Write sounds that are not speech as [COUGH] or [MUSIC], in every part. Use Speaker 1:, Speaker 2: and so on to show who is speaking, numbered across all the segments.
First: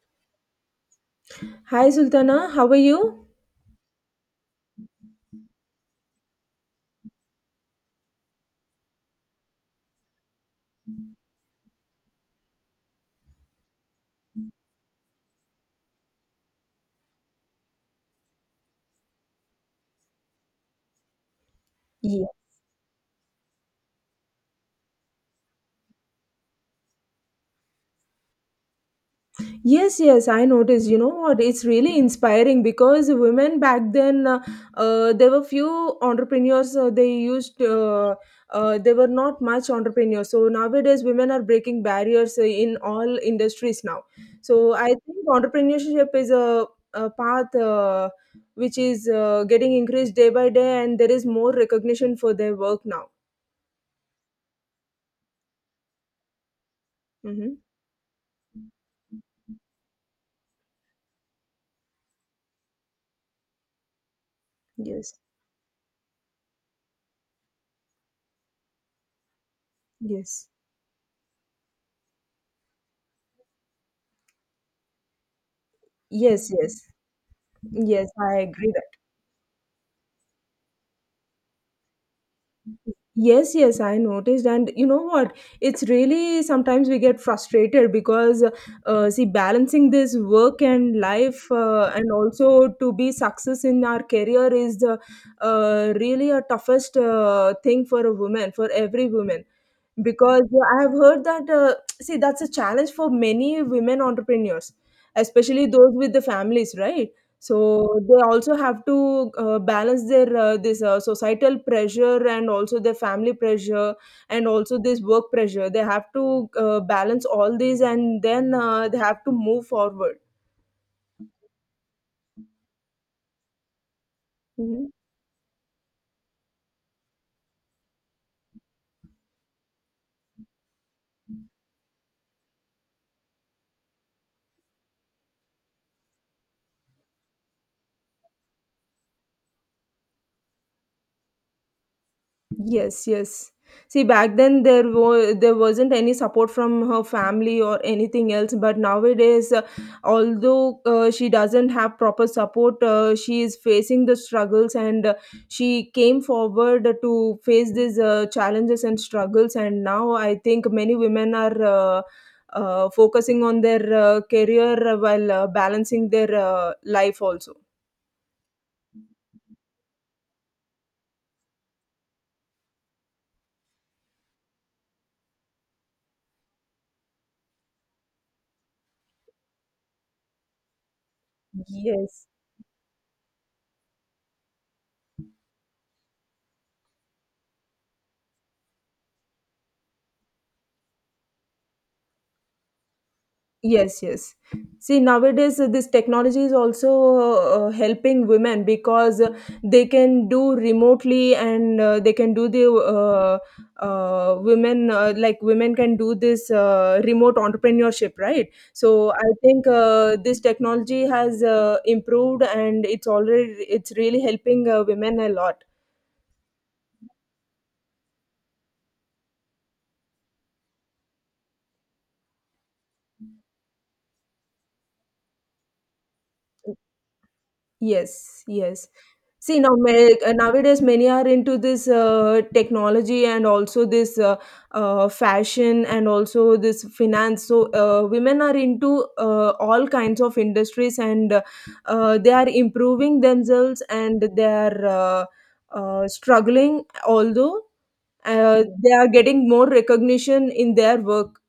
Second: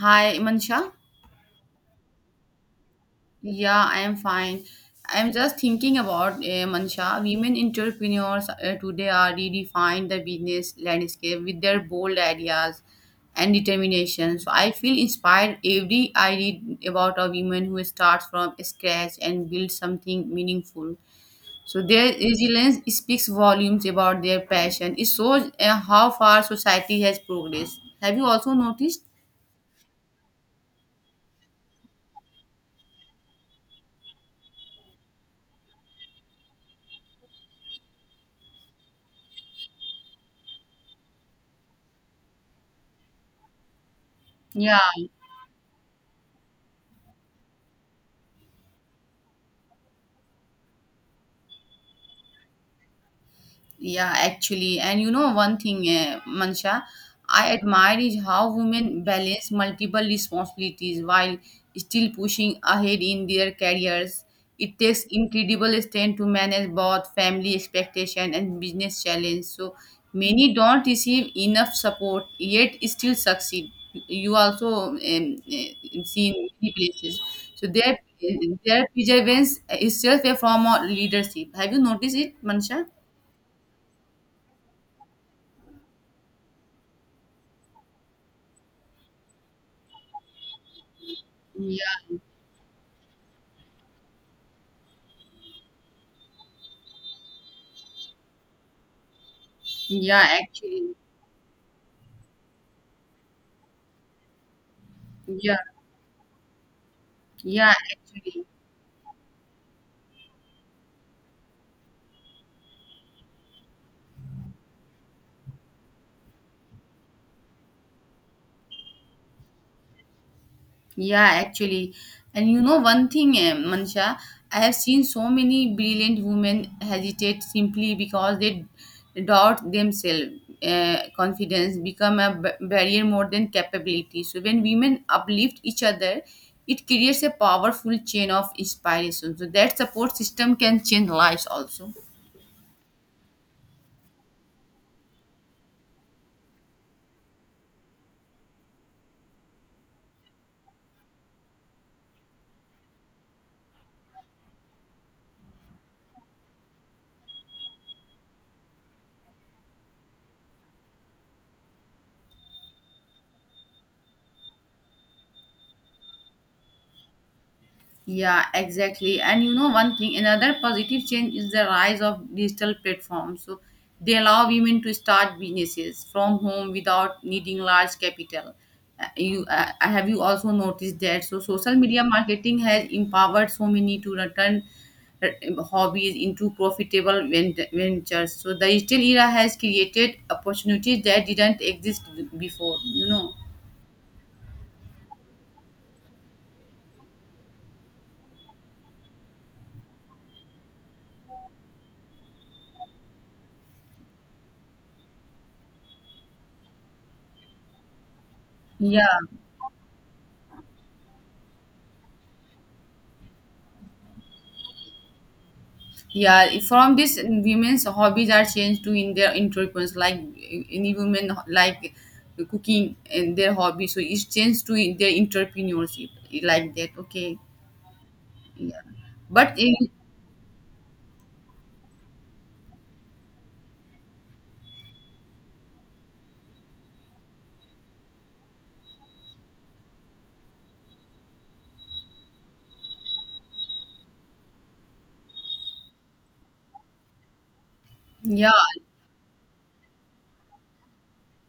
Speaker 1: Hi, Mansha.
Speaker 2: Hi Sultana, how are you?
Speaker 1: Yeah, I am fine. I am just thinking about Mansha. Women entrepreneurs today are redefined the business landscape with their bold ideas and determination. So I feel inspired every I read about a woman who starts from scratch and builds something meaningful. So their
Speaker 2: Yeah.
Speaker 1: resilience speaks volumes about their passion. It shows how far society has progressed. Have you also noticed?
Speaker 2: Yes, yes, I noticed. You know what? It's really inspiring because women back then, there were few entrepreneurs. They used, they were not much entrepreneurs. So nowadays, women are breaking barriers in all industries now. So
Speaker 1: Yeah.
Speaker 2: I think entrepreneurship is a path which is getting increased day by day, and there is more recognition for their work now.
Speaker 1: Yeah, actually, and you know one thing, Mansha, I
Speaker 2: Mm-hmm.
Speaker 1: admire is how women balance multiple responsibilities while still pushing ahead in their careers. It takes
Speaker 2: Yes,
Speaker 1: incredible strength to manage both family expectation and business challenge. So
Speaker 2: yes,
Speaker 1: many don't receive enough support yet still succeed. You also see in
Speaker 2: yes,
Speaker 1: many
Speaker 2: yes.
Speaker 1: places. So their
Speaker 2: Yes, I agree that.
Speaker 1: their perseverance is itself a form of leadership. Have you noticed it, Mansha?
Speaker 2: Yes, yes, I noticed. And you know what? It's really sometimes we get frustrated because, see, balancing this work and life
Speaker 1: Yeah.
Speaker 2: and also to be success in our career is the really a toughest thing for a woman, for every woman.
Speaker 1: Yeah,
Speaker 2: Because I have
Speaker 1: actually.
Speaker 2: heard that, see, that's a challenge for many women entrepreneurs,
Speaker 1: Yeah,
Speaker 2: especially those with the families, right?
Speaker 1: yeah,
Speaker 2: So they
Speaker 1: actually.
Speaker 2: also have to balance their this societal pressure and also their family pressure and also this work pressure. They have to balance all these and then they have to move forward.
Speaker 1: Yeah, actually. And you know one thing, Mansha, I have
Speaker 2: Mhm.
Speaker 1: seen so many brilliant women hesitate simply because they doubt themselves. Confidence become a barrier more than capability. So when women uplift each other, it creates a powerful chain of inspiration. So that support system can change lives also.
Speaker 2: Yes, yes. See, back then there wasn't any support from her family or anything else. But nowadays, although she doesn't have proper support, she is facing the struggles, and she came forward to face these challenges and struggles. And now I think many women are. Focusing on their career while balancing their life also.
Speaker 1: Yeah, exactly. And you know, one thing, another positive change is the rise of digital platforms. So they allow women to start businesses from home without needing large capital. You Have you also noticed that? So social media
Speaker 2: Yes.
Speaker 1: marketing has empowered so many to return hobbies into profitable ventures. So the digital era has created opportunities that didn't exist before. You know.
Speaker 2: Yes, yes. See, nowadays this technology is also helping women because they can do remotely and they can do the women like women can do this remote entrepreneurship, right? So
Speaker 1: Yeah.
Speaker 2: I think this technology has improved and it's really helping women a lot.
Speaker 1: Yeah, from this, women's hobbies are changed to in their entrepreneurs. Like any women like cooking and their hobby, so it's changed to their entrepreneurship like that. Okay,
Speaker 2: Yes,
Speaker 1: yeah,
Speaker 2: yes.
Speaker 1: but
Speaker 2: See now,
Speaker 1: in,
Speaker 2: ma- nowadays many are into this technology and also this fashion and also this finance. So women are into all kinds of industries and they are improving themselves and they are struggling. Although
Speaker 1: yeah,
Speaker 2: they are getting more recognition in their work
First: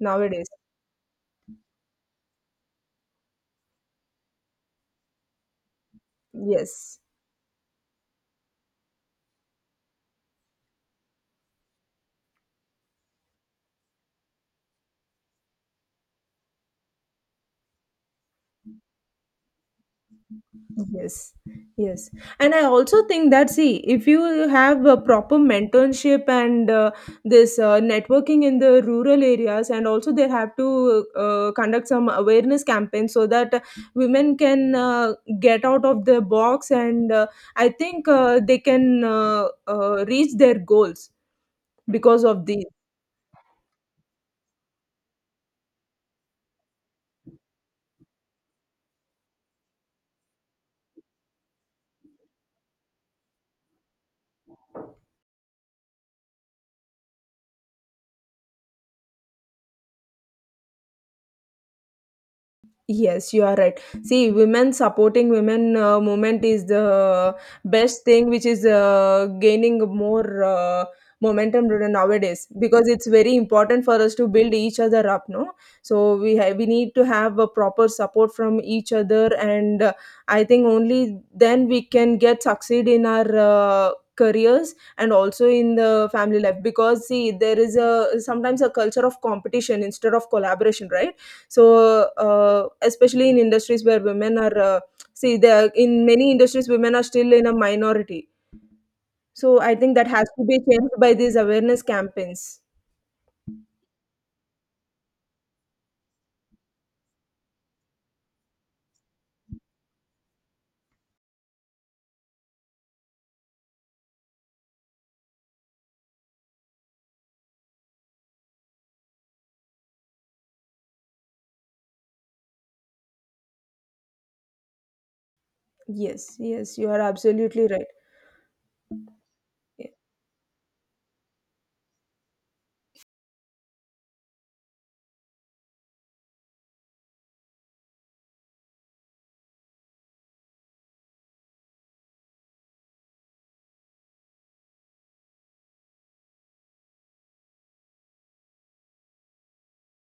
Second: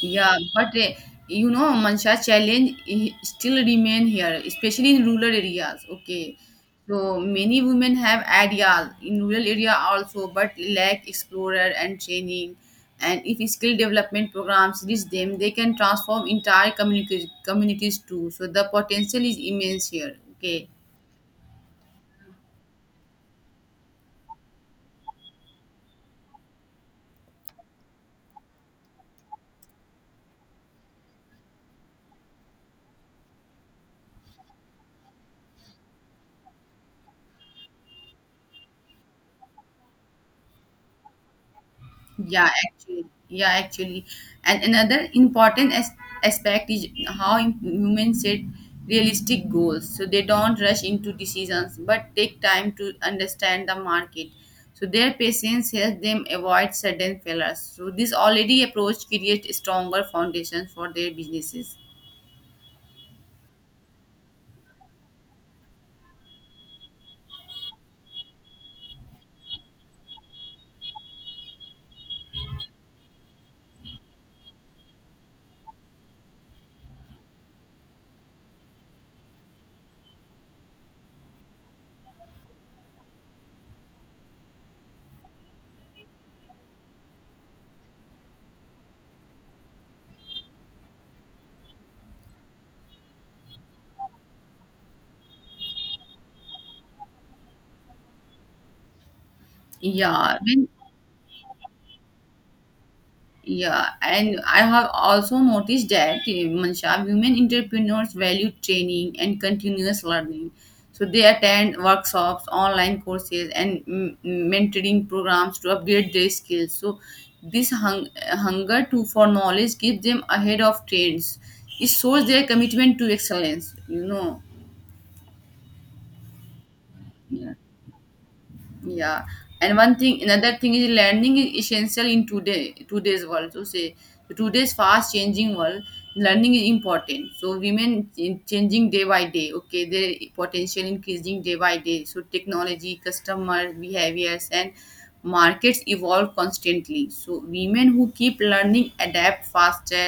Speaker 1: yeah,
Speaker 2: nowadays.
Speaker 1: but you know, Mansha challenge still remain here, especially in rural areas. Okay,
Speaker 2: Yes.
Speaker 1: so many women have ideas in rural area also, but lack explorer and training. And if skill development programs reach them, they can transform entire communities too. So the potential is immense here. Okay,
Speaker 2: Yes, yes. And I also think that, see, if you have a proper mentorship and this networking in the rural areas, and also they have to conduct some awareness campaigns so that women can get out of the box and I think they can reach their goals because of
Speaker 1: yeah,
Speaker 2: these.
Speaker 1: actually, yeah, actually, and another important aspect is how humans set realistic goals. So they don't rush into decisions, but take time to understand the market. So their patience helps them avoid sudden failures. So this already approach creates stronger foundations for their businesses.
Speaker 2: Yes, you are right. See, women supporting women movement is the best thing, which is gaining more momentum nowadays because it's very important for us to build each other up. No, so we need to have a proper support from each other, and I think only then we can get succeed in our. Careers and also in the family life because see there is a sometimes a culture of competition instead of collaboration, right? So, especially in industries where women are, see, they are, in many industries, women are still in a minority. So, I think that has
Speaker 1: Yeah,
Speaker 2: to be
Speaker 1: when
Speaker 2: changed by these awareness campaigns.
Speaker 1: yeah, and I have also noticed that, Mansha, women entrepreneurs value training and continuous learning. So they attend workshops, online courses, and mentoring programs to upgrade their skills. So this hunger to for knowledge keeps them ahead of trends. It shows their commitment to excellence. You know.
Speaker 2: Yes, yes, you are
Speaker 1: Yeah.
Speaker 2: absolutely right.
Speaker 1: Yeah, and one thing, another thing is learning is essential in today's world. So say today's fast changing world, learning is important. So women changing day by day. Okay, their potential increasing day by day. So technology, customer behaviors, and markets evolve constantly. So women who keep learning adapt faster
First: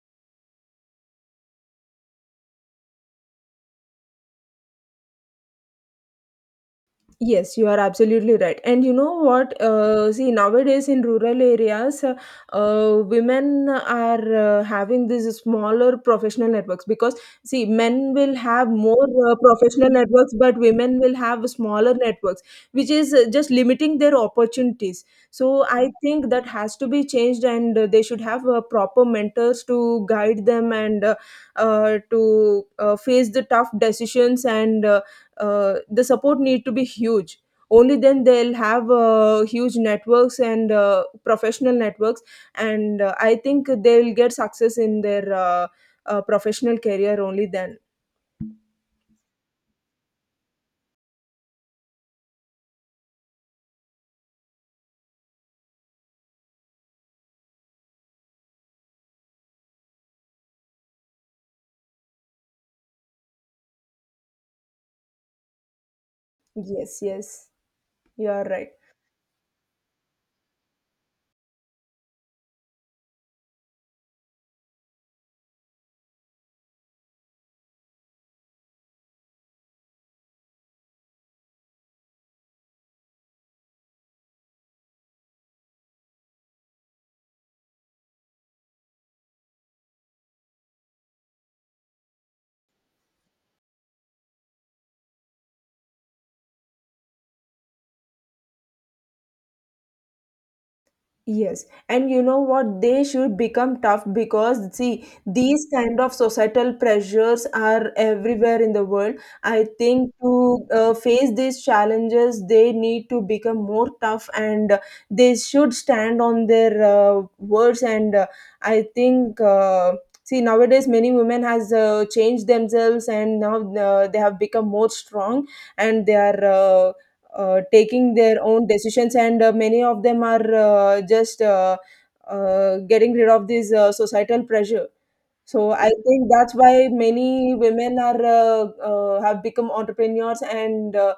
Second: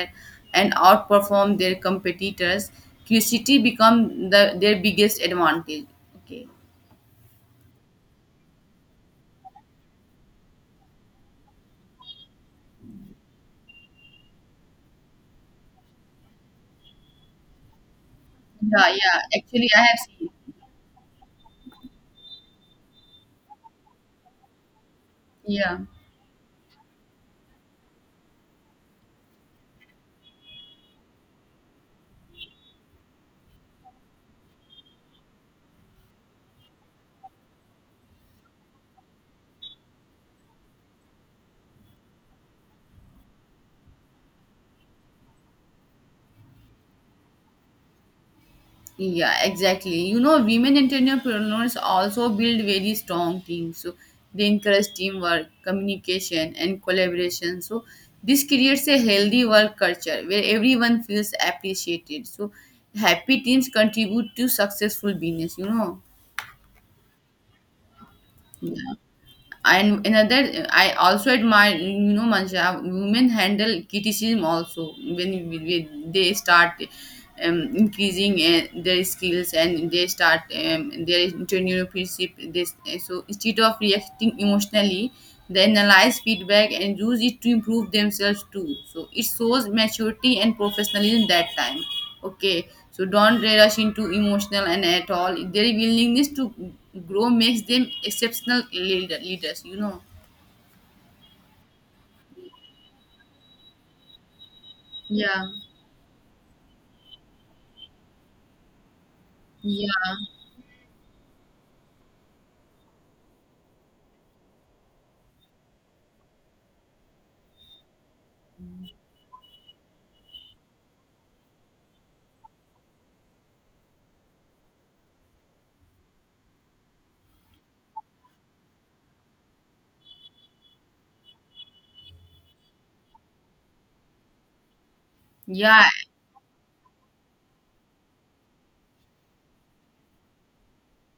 Speaker 1: and outperform their competitors. Curiosity become the their biggest advantage. Okay.
Speaker 2: Yes, you are absolutely right. And you know what? See, nowadays in rural areas, women are having these smaller professional networks because, see, men will have
Speaker 1: Yeah,
Speaker 2: more
Speaker 1: yeah. Actually, I
Speaker 2: professional
Speaker 1: have seen.
Speaker 2: networks, but women will have smaller networks, which is just limiting their opportunities. So
Speaker 1: Yeah,
Speaker 2: I think that has to be changed, and they should have proper mentors to guide them and to face the tough decisions and the support need to be huge, only then they'll have huge networks and professional networks and I think they'll get success in their professional career only then.
Speaker 1: yeah, exactly. You know, women entrepreneurs also build very strong teams. So they encourage teamwork, communication, and collaboration. So this creates a healthy work culture where everyone feels appreciated. So happy teams contribute to successful business. You know.
Speaker 2: Yes, yes, you are right.
Speaker 1: Yeah. And another I also admire you know Mansha women handle criticism also when they start increasing their skills and they start their entrepreneurship this so instead of reacting emotionally they analyze feedback and use it to improve themselves too, so it shows maturity and professionalism that time. Okay, so don't rush into emotional and at all. Their willingness to grow makes them exceptional leaders, you know.
Speaker 2: Yes, and you know what? They should become tough because see,
Speaker 1: Yeah,
Speaker 2: these kind of societal pressures are everywhere in the world. I think
Speaker 1: yeah,
Speaker 2: to face these challenges, they need to become more tough and they should stand on their words. And I think, see, nowadays many women has changed themselves and now they have become more strong and they are. Uh, taking their own decisions and many of them are just getting rid of this societal pressure, so
Speaker 1: yeah,
Speaker 2: I think that's why many women are have become entrepreneurs and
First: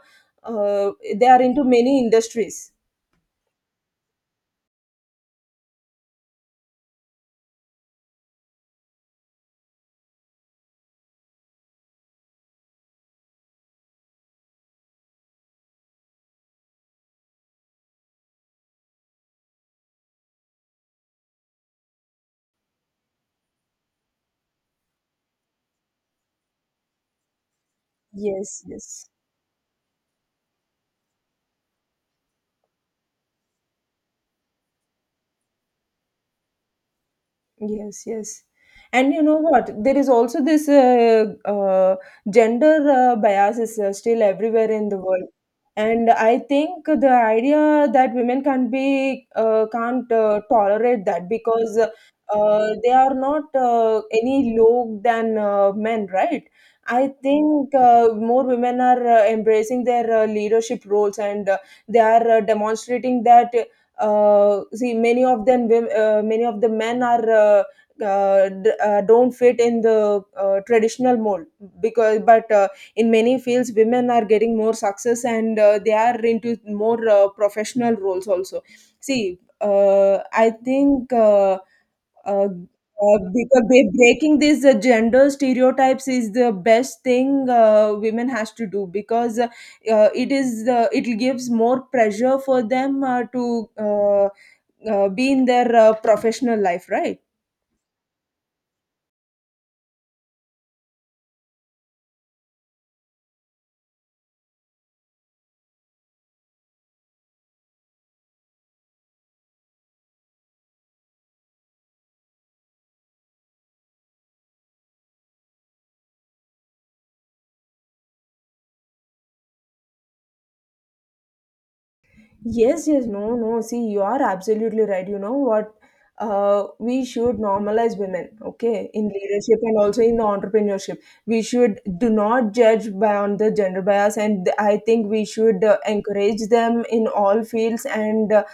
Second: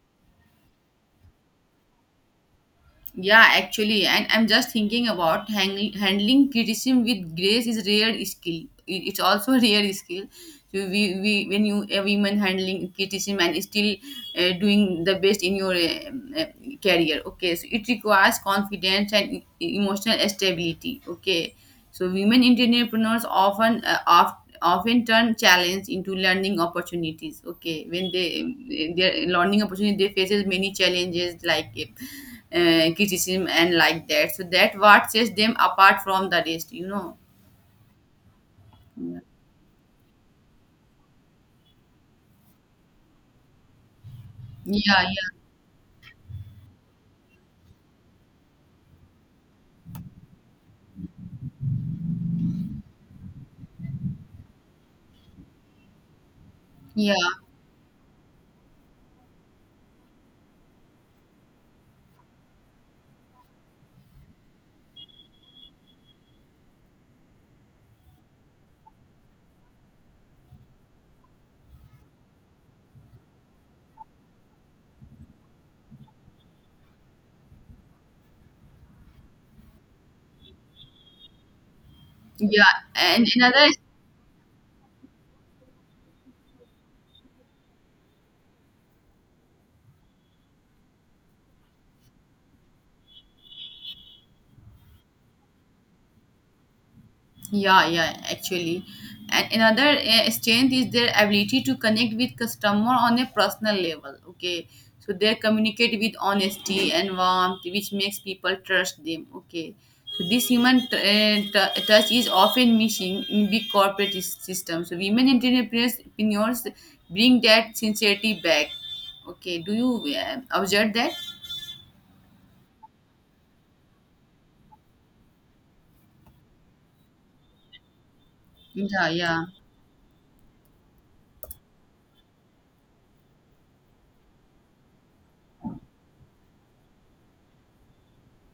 Speaker 2: uh, they are into many industries.
Speaker 1: yeah, actually, and I'm just thinking about handling criticism with grace is rare skill. It's also [LAUGHS] a rare skill. So we when you a woman handling criticism and still doing the best in your career. Okay, so it requires confidence and emotional stability. Okay, so women entrepreneurs often often turn challenge into learning opportunities. Okay, when they
Speaker 2: Yes, yes.
Speaker 1: their learning opportunity they faces many challenges like criticism and like that. So that what sets them apart from the rest. You know.
Speaker 2: Yes, yes. And
Speaker 1: Yeah,
Speaker 2: you know what? There is also this gender bias is still everywhere in the
Speaker 1: yeah,
Speaker 2: world. And I think the idea that women can not be can't tolerate that because they are not any low than men, right? I
Speaker 1: yeah,
Speaker 2: think more women are embracing their leadership roles and they are demonstrating that see many of the men are don't fit in the traditional mold because but in many fields women are getting more success and they are into more professional roles also. See I think uh,
Speaker 1: yeah. And
Speaker 2: because
Speaker 1: another
Speaker 2: breaking these gender stereotypes is the best thing women has to do because it gives more pressure for them to be in their professional life, right?
Speaker 1: yeah, yeah, actually. And another strength is their ability to connect with customer on a personal level. Okay. So they communicate with honesty and warmth, which makes people trust them. Okay. So this touch is often missing in big corporate systems. So women entrepreneurs bring that sincerity back. Okay. Do you observe that?
Speaker 2: Yes, yes, no, no. See, you are absolutely right. You know what? We should normalize women, okay, in
Speaker 1: Yeah, yeah.
Speaker 2: leadership and also in the entrepreneurship. We should do not judge by on the gender bias, and I think we should encourage them in all fields. And uh,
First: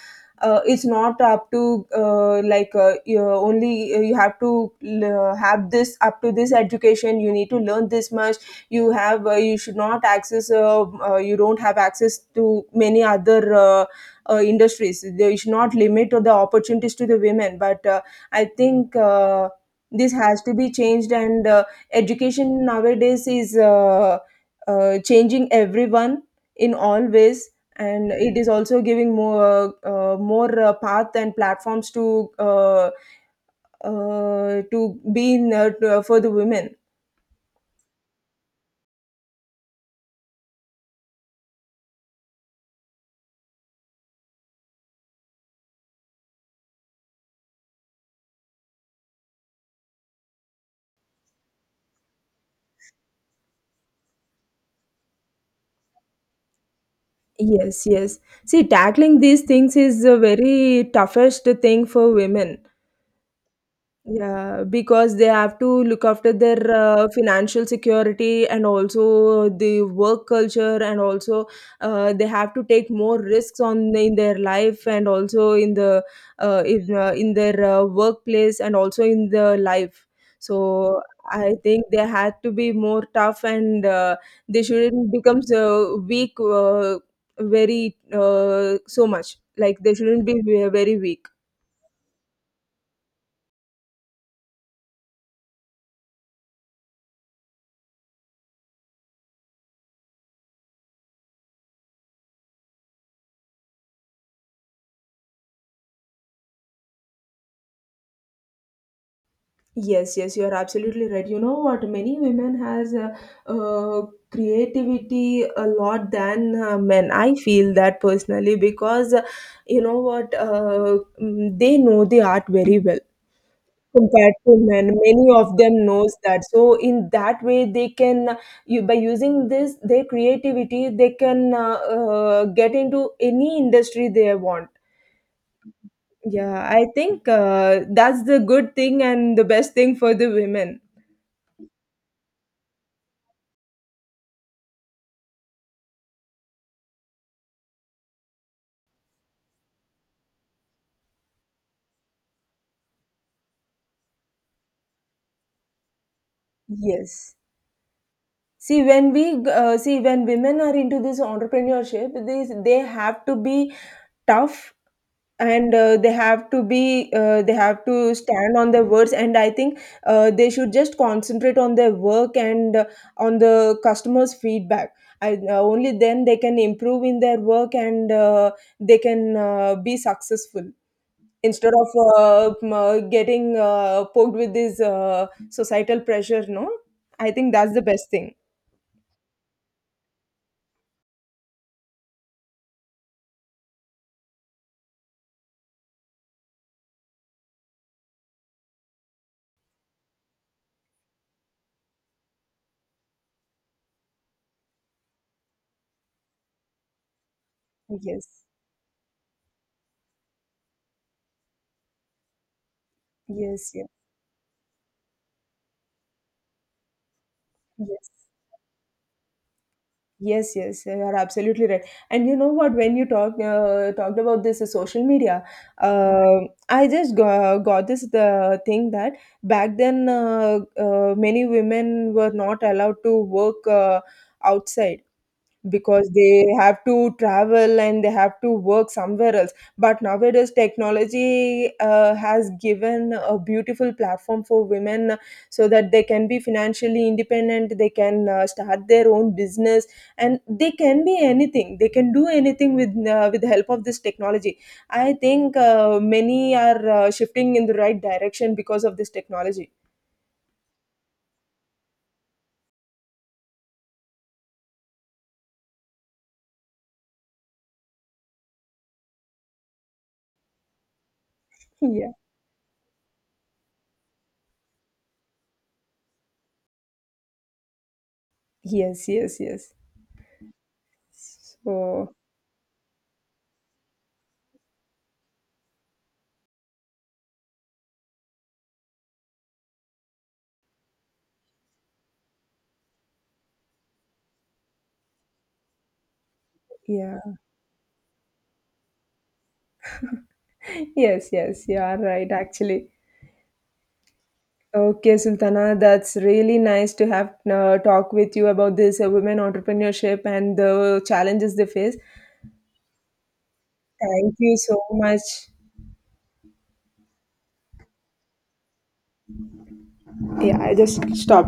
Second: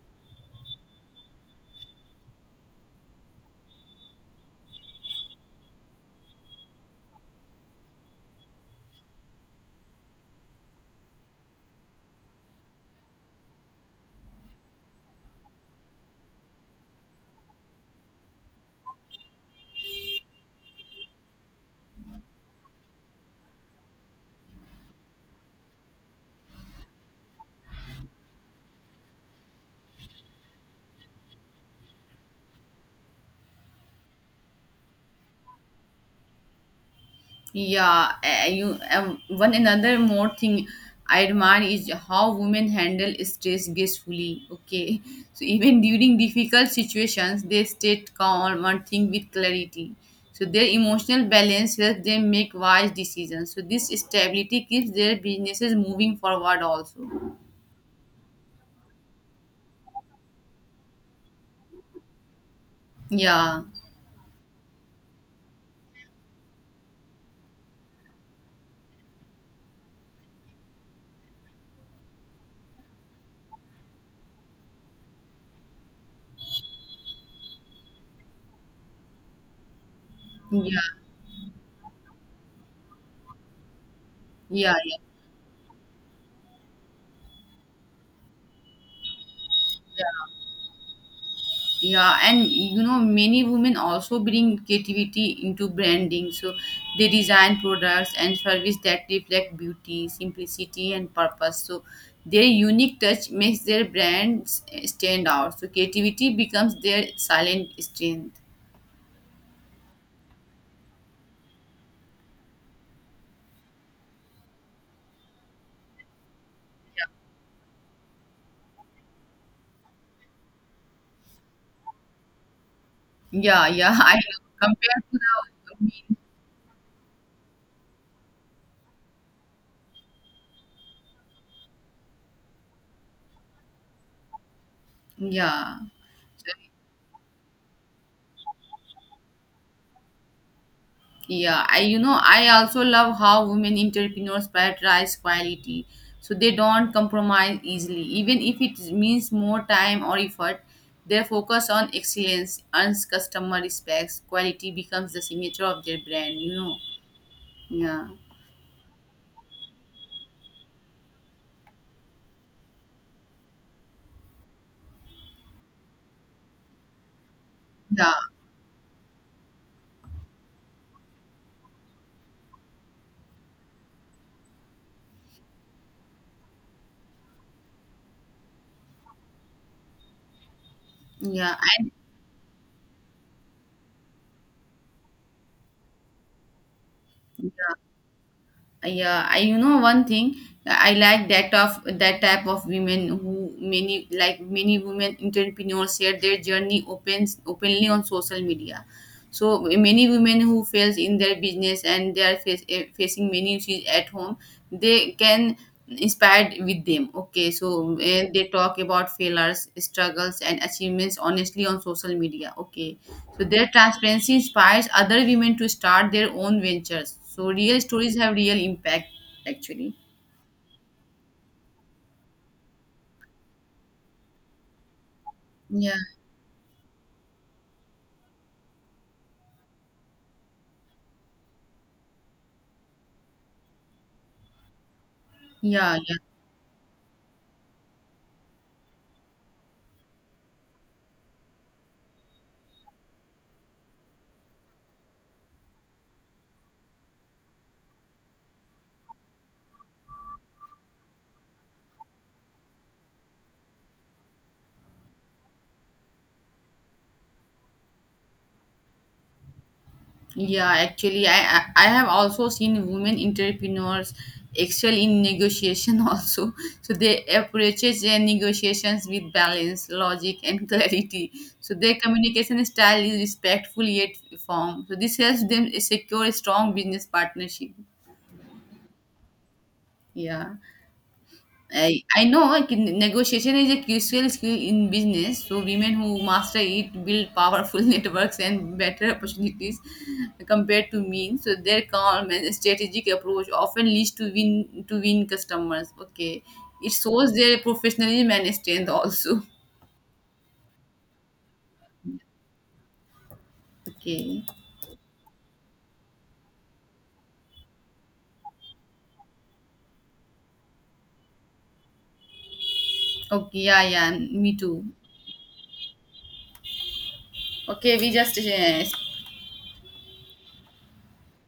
Speaker 2: uh, it's not up to like you only you have to have this up to this education. You need to learn this much, you should not access you don't have access to many other industries. They should not limit the opportunities to the women but I think this has to be changed and education nowadays is changing everyone in all ways, and it is also giving more path and platforms to be for the women.
Speaker 1: Yeah, you one another more thing I admire is how women handle stress gracefully. Okay, [LAUGHS] so even during difficult situations, they stay calm and think with clarity. So their emotional balance helps them make wise decisions. So this stability keeps their businesses moving forward. Also,
Speaker 2: Yes, yes. See, tackling these things is a very toughest thing for women.
Speaker 1: yeah,
Speaker 2: Yeah, because they have to look after their financial security and also the work culture, and also they have to take more risks on in their life and also in the in their workplace and also in the life.
Speaker 1: yeah,
Speaker 2: So I think they had to be more tough and they
Speaker 1: yeah,
Speaker 2: shouldn't become so weak very so much. Like they shouldn't
Speaker 1: yeah.
Speaker 2: be very weak.
Speaker 1: Yeah, and you know, many women also bring creativity into branding. So they design products and service that reflect beauty, simplicity, and purpose. So their unique touch makes their brands stand out. So creativity becomes their silent strength.
Speaker 2: Yes, yes, you are absolutely right. You know what? Many women has uh, creativity a lot than men. I feel that personally because you know what? They know the art very well
Speaker 1: Yeah, yeah. [LAUGHS] I
Speaker 2: compared
Speaker 1: know.
Speaker 2: to men.
Speaker 1: Compared to
Speaker 2: Many of them
Speaker 1: the
Speaker 2: knows that. So in that way, they can you by using this their creativity, they can get into any industry they want.
Speaker 1: yeah. So,
Speaker 2: Yeah, I think that's the good thing and the best thing for the women.
Speaker 1: yeah, I you know I also love how women entrepreneurs prioritize quality, so they don't compromise easily, even if it means more time or effort. Their focus on excellence earns customer respects. Quality becomes the signature of their brand. You know.
Speaker 2: Yes.
Speaker 1: Yeah.
Speaker 2: See, when we see when women are into this entrepreneurship, they have to be tough and they have to be they have to
Speaker 1: Yeah.
Speaker 2: stand on their words. And I think they should just concentrate on their work and on the customers' feedback. Only then they can improve in their work and they can be successful
Speaker 1: Yeah.
Speaker 2: instead of
Speaker 1: And
Speaker 2: getting poked with this societal pressure. No, I think that's
Speaker 1: yeah.
Speaker 2: the best thing.
Speaker 1: Yeah, I you know one thing I like that of that type of women who many like many women entrepreneurs share their journey opens openly on social media, so many women who fails in their business and they are facing many issues at home they can inspired with them. Okay, so
Speaker 2: Yes,
Speaker 1: they talk about failures, struggles, and achievements honestly on social media. Okay, so their
Speaker 2: yes, yes,
Speaker 1: transparency inspires other women to start their own ventures, so real
Speaker 2: yes,
Speaker 1: stories have real impact actually.
Speaker 2: yes, yes. You are absolutely right. And you know what? When you talked about this social media,
Speaker 1: Yeah,
Speaker 2: uh, I just got this the thing that back then many women were not allowed to work outside
Speaker 1: yeah,
Speaker 2: because they have to travel and they have to work somewhere else, but nowadays technology has given a beautiful platform for women, so that they can be financially independent, they can start their own business and they can be anything, they can do anything with the help of this technology. I think many are shifting in the right direction because of this technology.
Speaker 1: yeah, actually, I have also seen women entrepreneurs excel in negotiation [LAUGHS] also. So they approach their negotiations with balance, logic, and [LAUGHS] clarity. So their
Speaker 2: [LAUGHS] Yeah.
Speaker 1: communication style is respectful yet firm. So this helps them secure a strong business partnership.
Speaker 2: Yes, yes, yes.
Speaker 1: Yeah.
Speaker 2: So,
Speaker 1: I know, like, negotiation is a crucial skill in business. So women who master it build powerful [LAUGHS] networks and better opportunities compared to men. So their calm and strategic approach often leads to win customers. Okay, it
Speaker 2: yeah.
Speaker 1: shows their professionalism and strength also.
Speaker 2: Yes, yes, you are right, actually.
Speaker 1: Okay,
Speaker 2: Okay, Sultana, that's really nice to have talk with you about this women entrepreneurship and the challenges they face.
Speaker 1: okay, yeah, yeah,
Speaker 2: Thank you
Speaker 1: me
Speaker 2: so
Speaker 1: too.
Speaker 2: much.
Speaker 1: Okay, we just
Speaker 2: Yeah, I just stopped.